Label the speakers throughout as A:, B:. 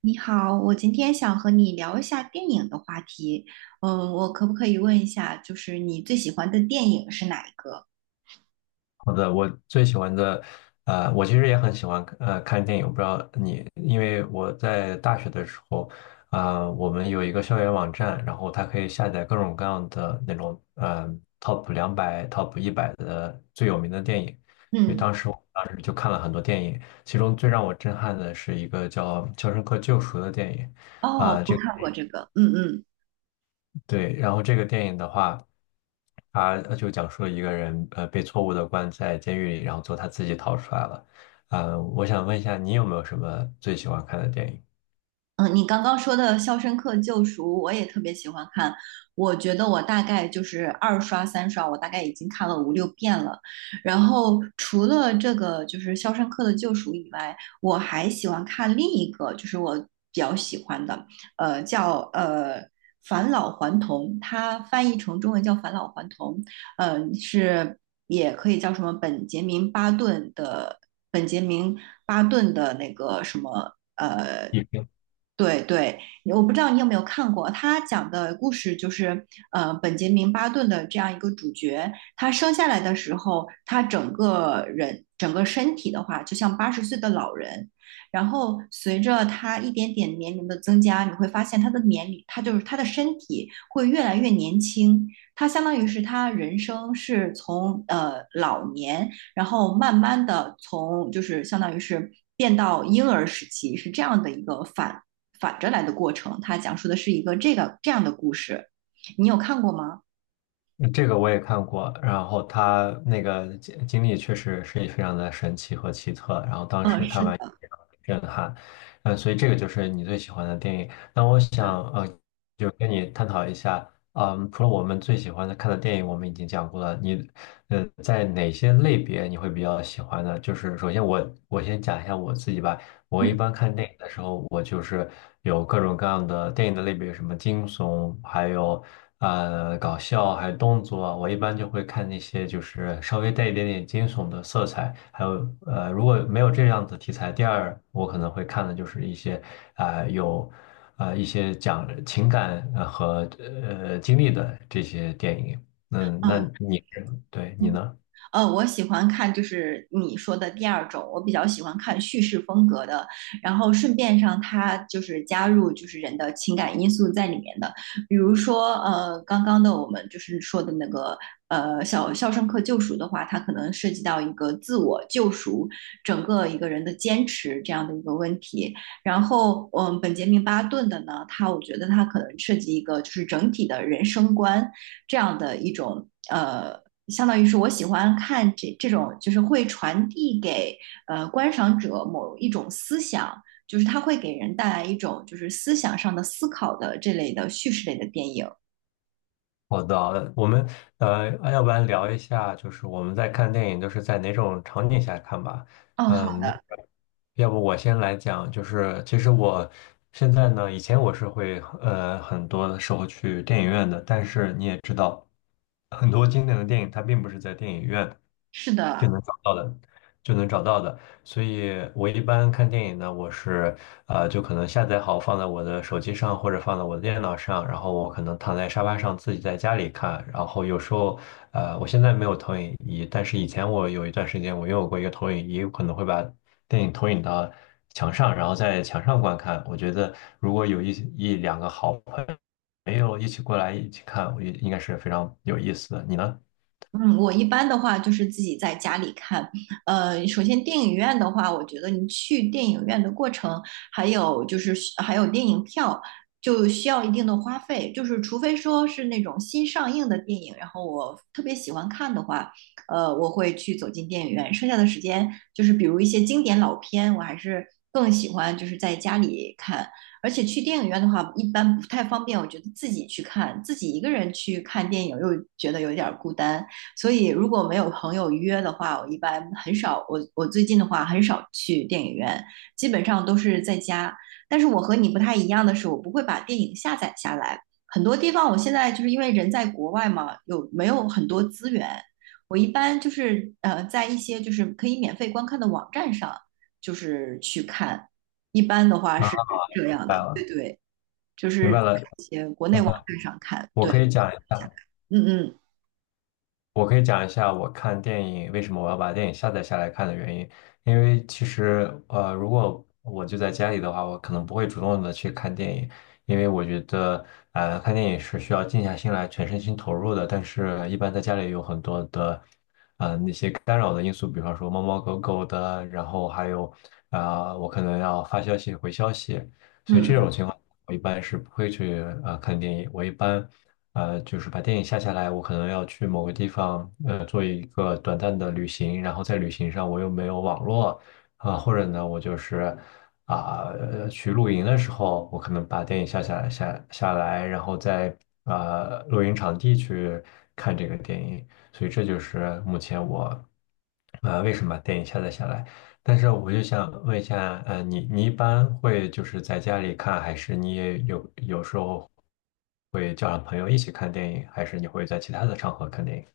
A: 你好，我今天想和你聊一下电影的话题。嗯，我可不可以问一下，就是你最喜欢的电影是哪一个？
B: 好的，我最喜欢的，我其实也很喜欢看电影，我不知道你，因为我在大学的时候，我们有一个校园网站，然后它可以下载各种各样的那种，top 200、top 100的最有名的电影，所以
A: 嗯，
B: 当时我就看了很多电影，其中最让我震撼的是一个叫《肖申克救赎》的电影，
A: 哦，
B: 啊、
A: 我
B: 这
A: 看过这个。嗯嗯。
B: 对，然后这个电影的话。他就讲述了一个人被错误的关在监狱里，然后最后他自己逃出来了。我想问一下，你有没有什么最喜欢看的电
A: 嗯，你刚刚说的《肖申克救赎》，我也特别喜欢看。我觉得我大概就是二刷、三刷，我大概已经看了五六遍了。然后除了这个就是《肖申克的救赎》以外，我还喜欢看另一个，就是我比较喜欢的，叫《返老还童》，它翻译成中文叫《返老还童》，嗯、是也可以叫什么本杰明·巴顿的本杰明·那个什么。
B: 影？
A: 对对，我不知道你有没有看过，他讲的故事就是，本杰明·巴顿的这样一个主角，他生下来的时候，他整个人整个身体的话，就像80岁的老人，然后随着他一点点年龄的增加，你会发现他的年龄，他就是他的身体会越来越年轻，他相当于是他人生是从老年，然后慢慢的从就是相当于是，变到婴儿时期是这样的一个反着来的过程，它讲述的是一个这个这样的故事。你有看过吗？
B: 嗯，这个我也看过，然后他那个经历确实是非常的神奇和奇特，然后当
A: 嗯，
B: 时
A: 是
B: 看完
A: 的，
B: 也非常的震撼，嗯，所以这个就是你最喜欢的电影。那我想就跟你探讨一下，嗯，除了我们最喜欢的看的电影，我们已经讲过了，在哪些类别你会比较喜欢呢？就是首先我先讲一下我自己吧，我一
A: 嗯
B: 般看电影的时候，我就是有各种各样的电影的类别，什么惊悚，还有搞笑，还有动作啊。我一般就会看那些就是稍微带一点点惊悚的色彩，还有如果没有这样的题材，第二我可能会看的就是一些啊、呃有啊一些讲情感和经历的这些电影。嗯，
A: 嗯，
B: 对你呢？
A: 我喜欢看就是你说的第二种，我比较喜欢看叙事风格的，然后顺便上它就是加入就是人的情感因素在里面的，比如说刚刚的我们就是说的那个小肖申克救赎的话，它可能涉及到一个自我救赎，整个一个人的坚持这样的一个问题，然后本杰明巴顿的呢，我觉得他可能涉及一个就是整体的人生观这样的一种相当于是我喜欢看这种，就是会传递给观赏者某一种思想，就是它会给人带来一种就是思想上的思考的这类的叙事类的电影。
B: 好的，我们要不然聊一下，就是我们在看电影都是在哪种场景下看吧？
A: 哦，好，
B: 嗯，要不我先来讲，就是其实我现在呢，以前我是会很多的时候去电影院的，但是你也知道，很多经典的电影它并不是在电影院。
A: 是
B: 就
A: 的，
B: 能找到的，就能找到的。所以我一般看电影呢，就可能下载好放在我的手机上或者放在我的电脑上，然后我可能躺在沙发上自己在家里看。然后有时候呃，我现在没有投影仪，但是以前我有一段时间我拥有过一个投影仪，我可能会把电影投影到墙上，然后在墙上观看。我觉得如果有一两个好朋友一起过来一起看，我觉得应该是非常有意思的。你呢？
A: 嗯，我一般的话就是自己在家里看。首先电影院的话，我觉得你去电影院的过程，还有就是还有电影票，就需要一定的花费。就是除非说是那种新上映的电影，然后我特别喜欢看的话，我会去走进电影院。剩下的时间就是比如一些经典老片，我还是更喜欢就是在家里看。而且去电影院的话，一般不太方便，我觉得自己去看，自己一个人去看电影又觉得有点儿孤单。所以如果没有朋友约的话，我一般很少，我最近的话很少去电影院，基本上都是在家。但是我和你不太一样的是，我不会把电影下载下来。很多地方我现在就是因为人在国外嘛，有没有很多资源？我一般就是在一些就是可以免费观看的网站上，就是去看。一般的话
B: 啊，
A: 是这
B: 明
A: 样
B: 白
A: 的，对
B: 了，
A: 对，就是在
B: 明
A: 一些国
B: 白
A: 内网
B: 了。
A: 站上看，
B: 我
A: 对，
B: 可以讲一
A: 下来，
B: 下，
A: 嗯嗯
B: 我可以讲一下我看电影为什么我要把电影下载下来看的原因。因为其实，如果我就在家里的话，我可能不会主动的去看电影，因为我觉得，看电影是需要静下心来，全身心投入的。但是，一般在家里有很多的一些干扰的因素，比方说猫猫狗狗的，然后还有，我可能要发消息、回消息。
A: 嗯。
B: 我一般是不会去看电影，我一般就是把电影下下来，我可能要去某个地方做一个短暂的旅行，然后在旅行上我又没有网络或者呢我就是去露营的时候，我可能把电影下下来，然后在露营场地去看这个电影，所以这就是目前我为什么把电影下载下来。但是我就想问一下，你一般会就是在家里看，还是你也有时候会叫上朋友一起看电影，还是你会在其他的场合看电影？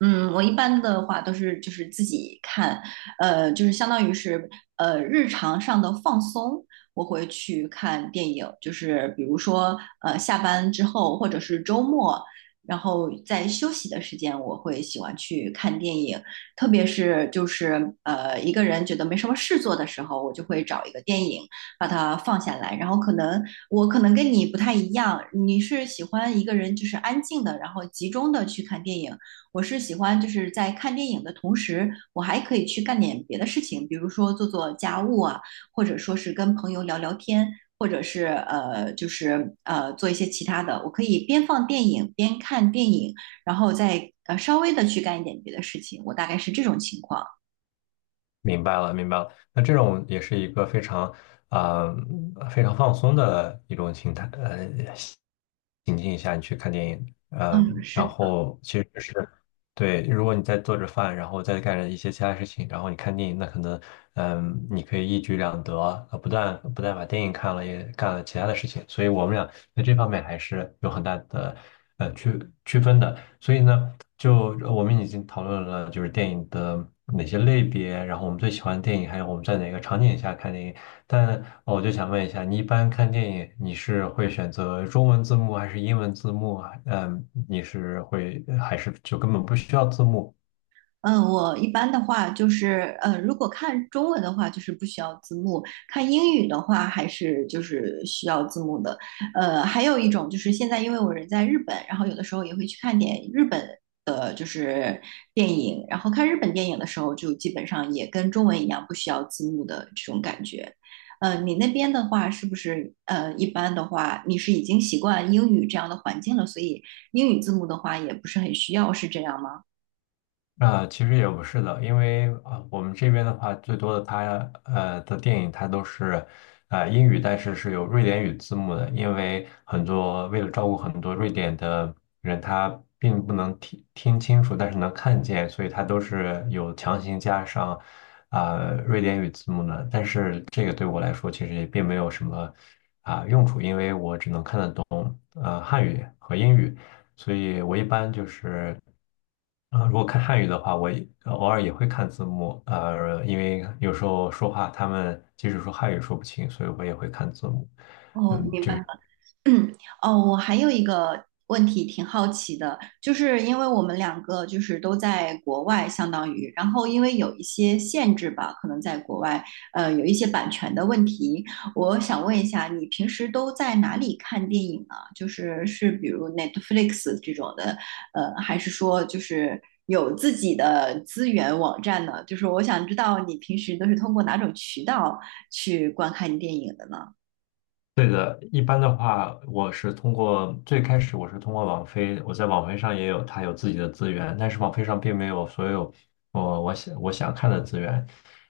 A: 嗯，我一般的话都是就是自己看，就是相当于是日常上的放松，我会去看电影，就是比如说下班之后或者是周末，然后在休息的时间，我会喜欢去看电影，特别是就是一个人觉得没什么事做的时候，我就会找一个电影把它放下来，然后我可能跟你不太一样，你是喜欢一个人就是安静的，然后集中的去看电影。我是喜欢就是在看电影的同时，我还可以去干点别的事情，比如说做做家务啊，或者说是跟朋友聊聊天，或者是就是做一些其他的。我可以边放电影边看电影，然后再稍微的去干一点别的事情。我大概是这种情况。
B: 明白了，明白了。那这种也是一个啊、非常放松的一种形态，情境下你去看电影，
A: 嗯，是
B: 然
A: 的。
B: 后其实只是对，如果你在做着饭，然后再干着一些其他事情，然后你看电影，那可能你可以一举两得，不但把电影看了，也干了其他的事情。所以我们俩在这方面还是有很大的区分的。所以呢，就我们已经讨论了就是电影的哪些类别，然后我们最喜欢的电影，还有我们在哪个场景下看电影。但我就想问一下，你一般看电影，你是会选择中文字幕还是英文字幕啊？嗯，你是会还是就根本不需要字幕？
A: 嗯，我一般的话就是，如果看中文的话，就是不需要字幕；看英语的话，还是就是需要字幕的。还有一种就是现在，因为我人在日本，然后有的时候也会去看点日本的，就是电影。然后看日本电影的时候，就基本上也跟中文一样，不需要字幕的这种感觉。你那边的话，是不是一般的话，你是已经习惯英语这样的环境了，所以英语字幕的话也不是很需要，是这样吗？
B: 啊，其实也不是的，因为我们这边的话，最多的它的电影，它都是英语，但是是有瑞典语字幕的，因为很多为了照顾很多瑞典的人，他并不能听清楚，但是能看见，所以它都是有强行加上啊瑞典语字幕的。但是这个对我来说，其实也并没有什么。汉语和英语，所以我一般就是如果看汉语的话，我也偶尔也会看字幕，因为有时候说话他们即使说汉语说不清，所以我也会看字幕。
A: 哦，
B: 嗯，
A: 明
B: 就
A: 白。
B: 是。
A: 嗯，哦，我还有一个问题挺好奇的，就是因为我们两个就是都在国外，相当于，然后因为有一些限制吧，可能在国外，有一些版权的问题，我想问一下，你平时都在哪里看电影啊？就是比如 Netflix 这种的，还是说就是有自己的资源网站呢？就是我想知道你平时都是通过哪种渠道去观看电影的呢？
B: 对的，一般的话，我是通过最开始我是通过网飞，我在网飞上它有自己的资源，但是网飞上并没有所有我想看的资源。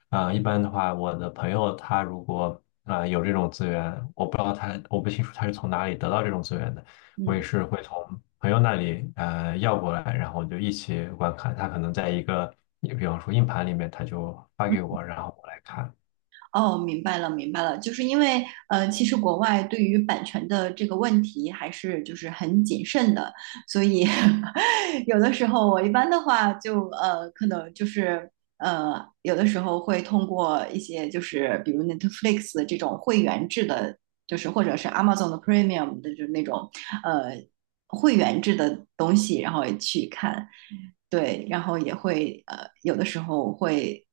B: 一般的话，我的朋友他如果有这种资源，我不清楚他是从哪里得到这种资源的，我也
A: 嗯。
B: 是会从朋友那里要过来，然后就一起观看。他可能在一个，比方说硬盘里面，他就发给我，然后我来看。
A: 哦，明白了，明白了，就是因为其实国外对于版权的这个问题还是就是很谨慎的，所以 有的时候我一般的话就可能就是有的时候会通过一些就是比如 Netflix 的这种会员制的，就是或者是 Amazon 的 Premium 的，就是那种呃会员制的东西，然后也去看，对，然后也会有的时候会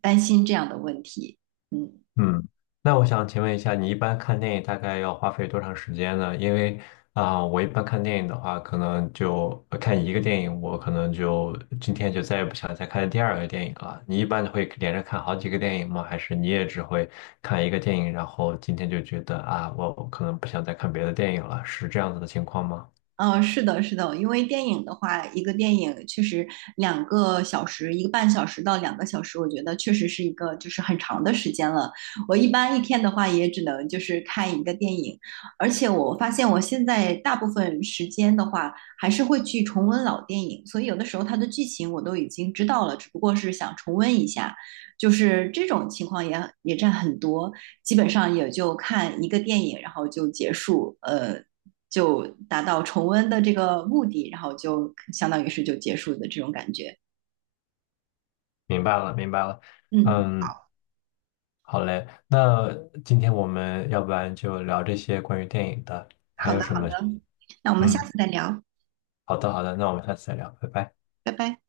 A: 担心这样的问题，嗯。
B: 嗯，那我想请问一下，你一般看电影大概要花费多长时间呢？因为我一般看电影的话，可能就看一个电影，我可能就今天就再也不想再看第二个电影了。你一般会连着看好几个电影吗？还是你也只会看一个电影，然后今天就觉得啊，我可能不想再看别的电影了，是这样子的情况吗？
A: 嗯，是的，是的，因为电影的话，一个电影确实两个小时，1个半小时到两个小时，我觉得确实是一个就是很长的时间了。我一般一天的话，也只能就是看一个电影，而且我发现我现在大部分时间的话，还是会去重温老电影，所以有的时候它的剧情我都已经知道了，只不过是想重温一下，就是这种情况也占很多，基本上也就看一个电影，然后就结束，就达到重温的这个目的，然后就相当于是就结束的这种感觉。
B: 明白了，明白了。
A: 嗯，
B: 嗯，好嘞，那今天我们要不然就聊这些关于电影的，
A: 好
B: 还
A: 的
B: 有什
A: 好的，
B: 么？
A: 那我们下
B: 嗯。
A: 次再聊，
B: 好的，好的，那我们下次再聊，拜拜。
A: 拜拜。